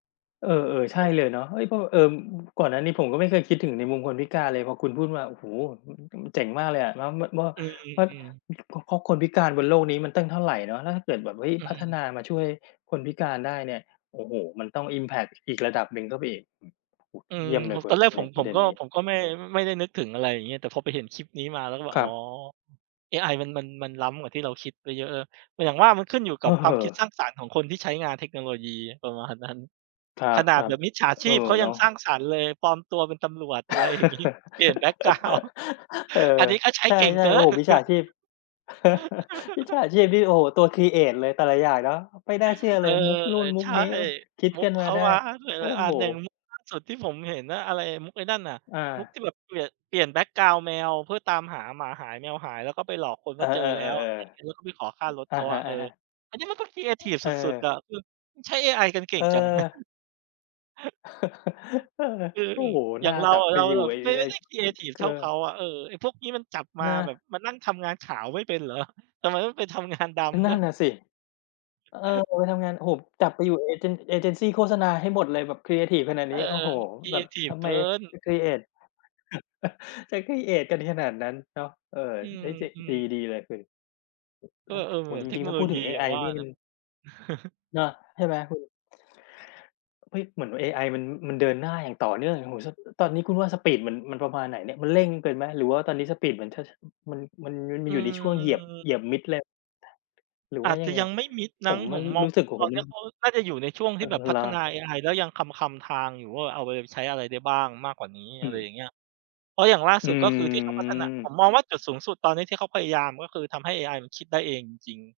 เออ เออ ใชเ่ออ เลยเนาะ เฮ้ย เอ่อ ก่อนหน้านี้ผมก็ไม่เคยคิดถึงในมุมคนพิการเลย พอคุณพูดมา โอ้โฮ ม มันเจ๋งมากเลยอะ แล้ว ม ม อืเพราะม มี เพราะคนพิการบนโลกนี้มันตั้งเท่าไรเนาะ แล้วถ้าเกิดแบบ เฮ้ย อืพัฒนม ามาช่วยคนพิการได้เนี่ย โอ้โฮ มันต้อง อิมแพกต์ อีกระดับหนึ่งเข้าไปอีก เออ เยี่ยมเลผยม คุตณอนแรกเผนีม ่ย ปผระมเด็กน็ นี้ ผมก็ไม่ ไม่ได้นึกถึง อะไรอย่างเงี้ย แต่พอไปเห็นคลิปนี้มาแล้ว ก็แบบ คอร๋ัอ บ เอไอ มัน มัน มันล้ำกว่าที่เราคิดไปเยอะเลย อย่างว่ามันขึ้นอยู่กัเบความคิดสออ ร้างสรรค์ของคนที่ใช้งานเทคโนโลยีประมาณนั้น ครขนาดัแบบ บมิจฉาๆ ชเอีอ พเขาเยนัางะ สร้างสรรค์เลย ปลอมตัวเป็นตำรวจ อะไรอย่างงี้ เปลี่ยนแบ็กกราวนด์ เออ อันนี้ก็ใช้ใชเก่ง่ เกๆ โิอ้โน ฮ มิจฉาชีพ มิจฉาชีพนี่ โอ้โฮ ตัว ครีเอต เลย แต่ละอย่างเนาะ ไม่น่าเชื่อเอเลอ ย มุกนู่น มุใชก่ นี้ โอ๊ย คิดมุขึก้นเมขาาได้ มาหลโอ้าย ๆ อัโฮ น อย่างมุกล่าสุดที่ผมเห็นน่ะ อะไร มุกไอ้นั่นน่ะ อมุกา ที่แบบเปลี่ยน เเปลี่ยนแบ็กกราวนด์แมว เพื่อตามหาหมาหาย แมวหาย แล้วก็ไปหลอกคนเอว่อ าเจอแล้ว อะไรๆ อยๆ ่างเงี้ย แล้วก็ไปขอค่ารถๆ อเะขาฮอะ ะ เออะอ ฮะ อันนี้มันก็ครีเอทิฟเสออ ุด ๆ อะ คือใช้เอไอกันเก่เองอ จัง เออ อืม โอ้โฮ อยน่า่างเราจับอะ ไปเราอยูแ่ บบไอ้ ไม่ ไไมอ่้ ได้ครีเอทิฟเอเทอ ่าเขาอะ เออ ไอ้พวกนี้มันจับมาเนาะ แบบมานั่งทำงานขาวไม่เป็นเหรอ ทำไมต้องไปทำงานดำนดั้่วนย น่ะสิ เออ ไปทำงาน โอ้โฮ จับไปอยู่เอเจน เอเจนซีโฆษณาให้หมดเลย แบบครีเอทิฟขนาดเนอี้ อ โอ้โฮ ครีแบเอบทิทฟำเกไม ิน ครีเอต จะ ครีเอต กันขนาดนั้นเนาะ เออ อืนม ่าจะ อืดี อ ดีเลยสิ กแ็ ล้วแเตออ ่จเทรคิง โนๆ ถ้าโลพูดยถึีงเออย่ไาองว่านี่มเนัาน ะ เนาะ ใช่ไหมคุณ? เฮ้ย เหมือนเอไอ มัน มันเดินหน้าอย่างต่อเนื่อง โอ้ ส ตอนนี้คุณว่าสปีดมัน มันประมาณไหนเนี่ย? มันเร่งไปไหม? หรือว่าตอนนี้สปีดมัน ช มัน มันออยู่ในช่วงเหยียบ ือ เหยียบมิดเลย หรืออวา่าจยจัะงไง ยังไม่มิดผมั้ง มผอะมมอรงู้สึก โอ้ตโอฮ นนมีั้ น เขาน่าจะอยู่ในช่วงทีอ๋่อ แบบพเัหรฒอ? นาเอไอแล้วยังคลำ ๆ ทางอยู่ ว่าเอาไปใช้อะไรได้บ้างมากกว่านี้ ออืะไรม อย่างเงี้ย เพราะอย่างล่าอืสุด ก็คือที่เขาพัฒนา ผม มมองว่าจุดสูงสุดตอนนี้ ที่เขาพยายามก็คือทำให้เอไอมันคิดได้เองจริง ๆ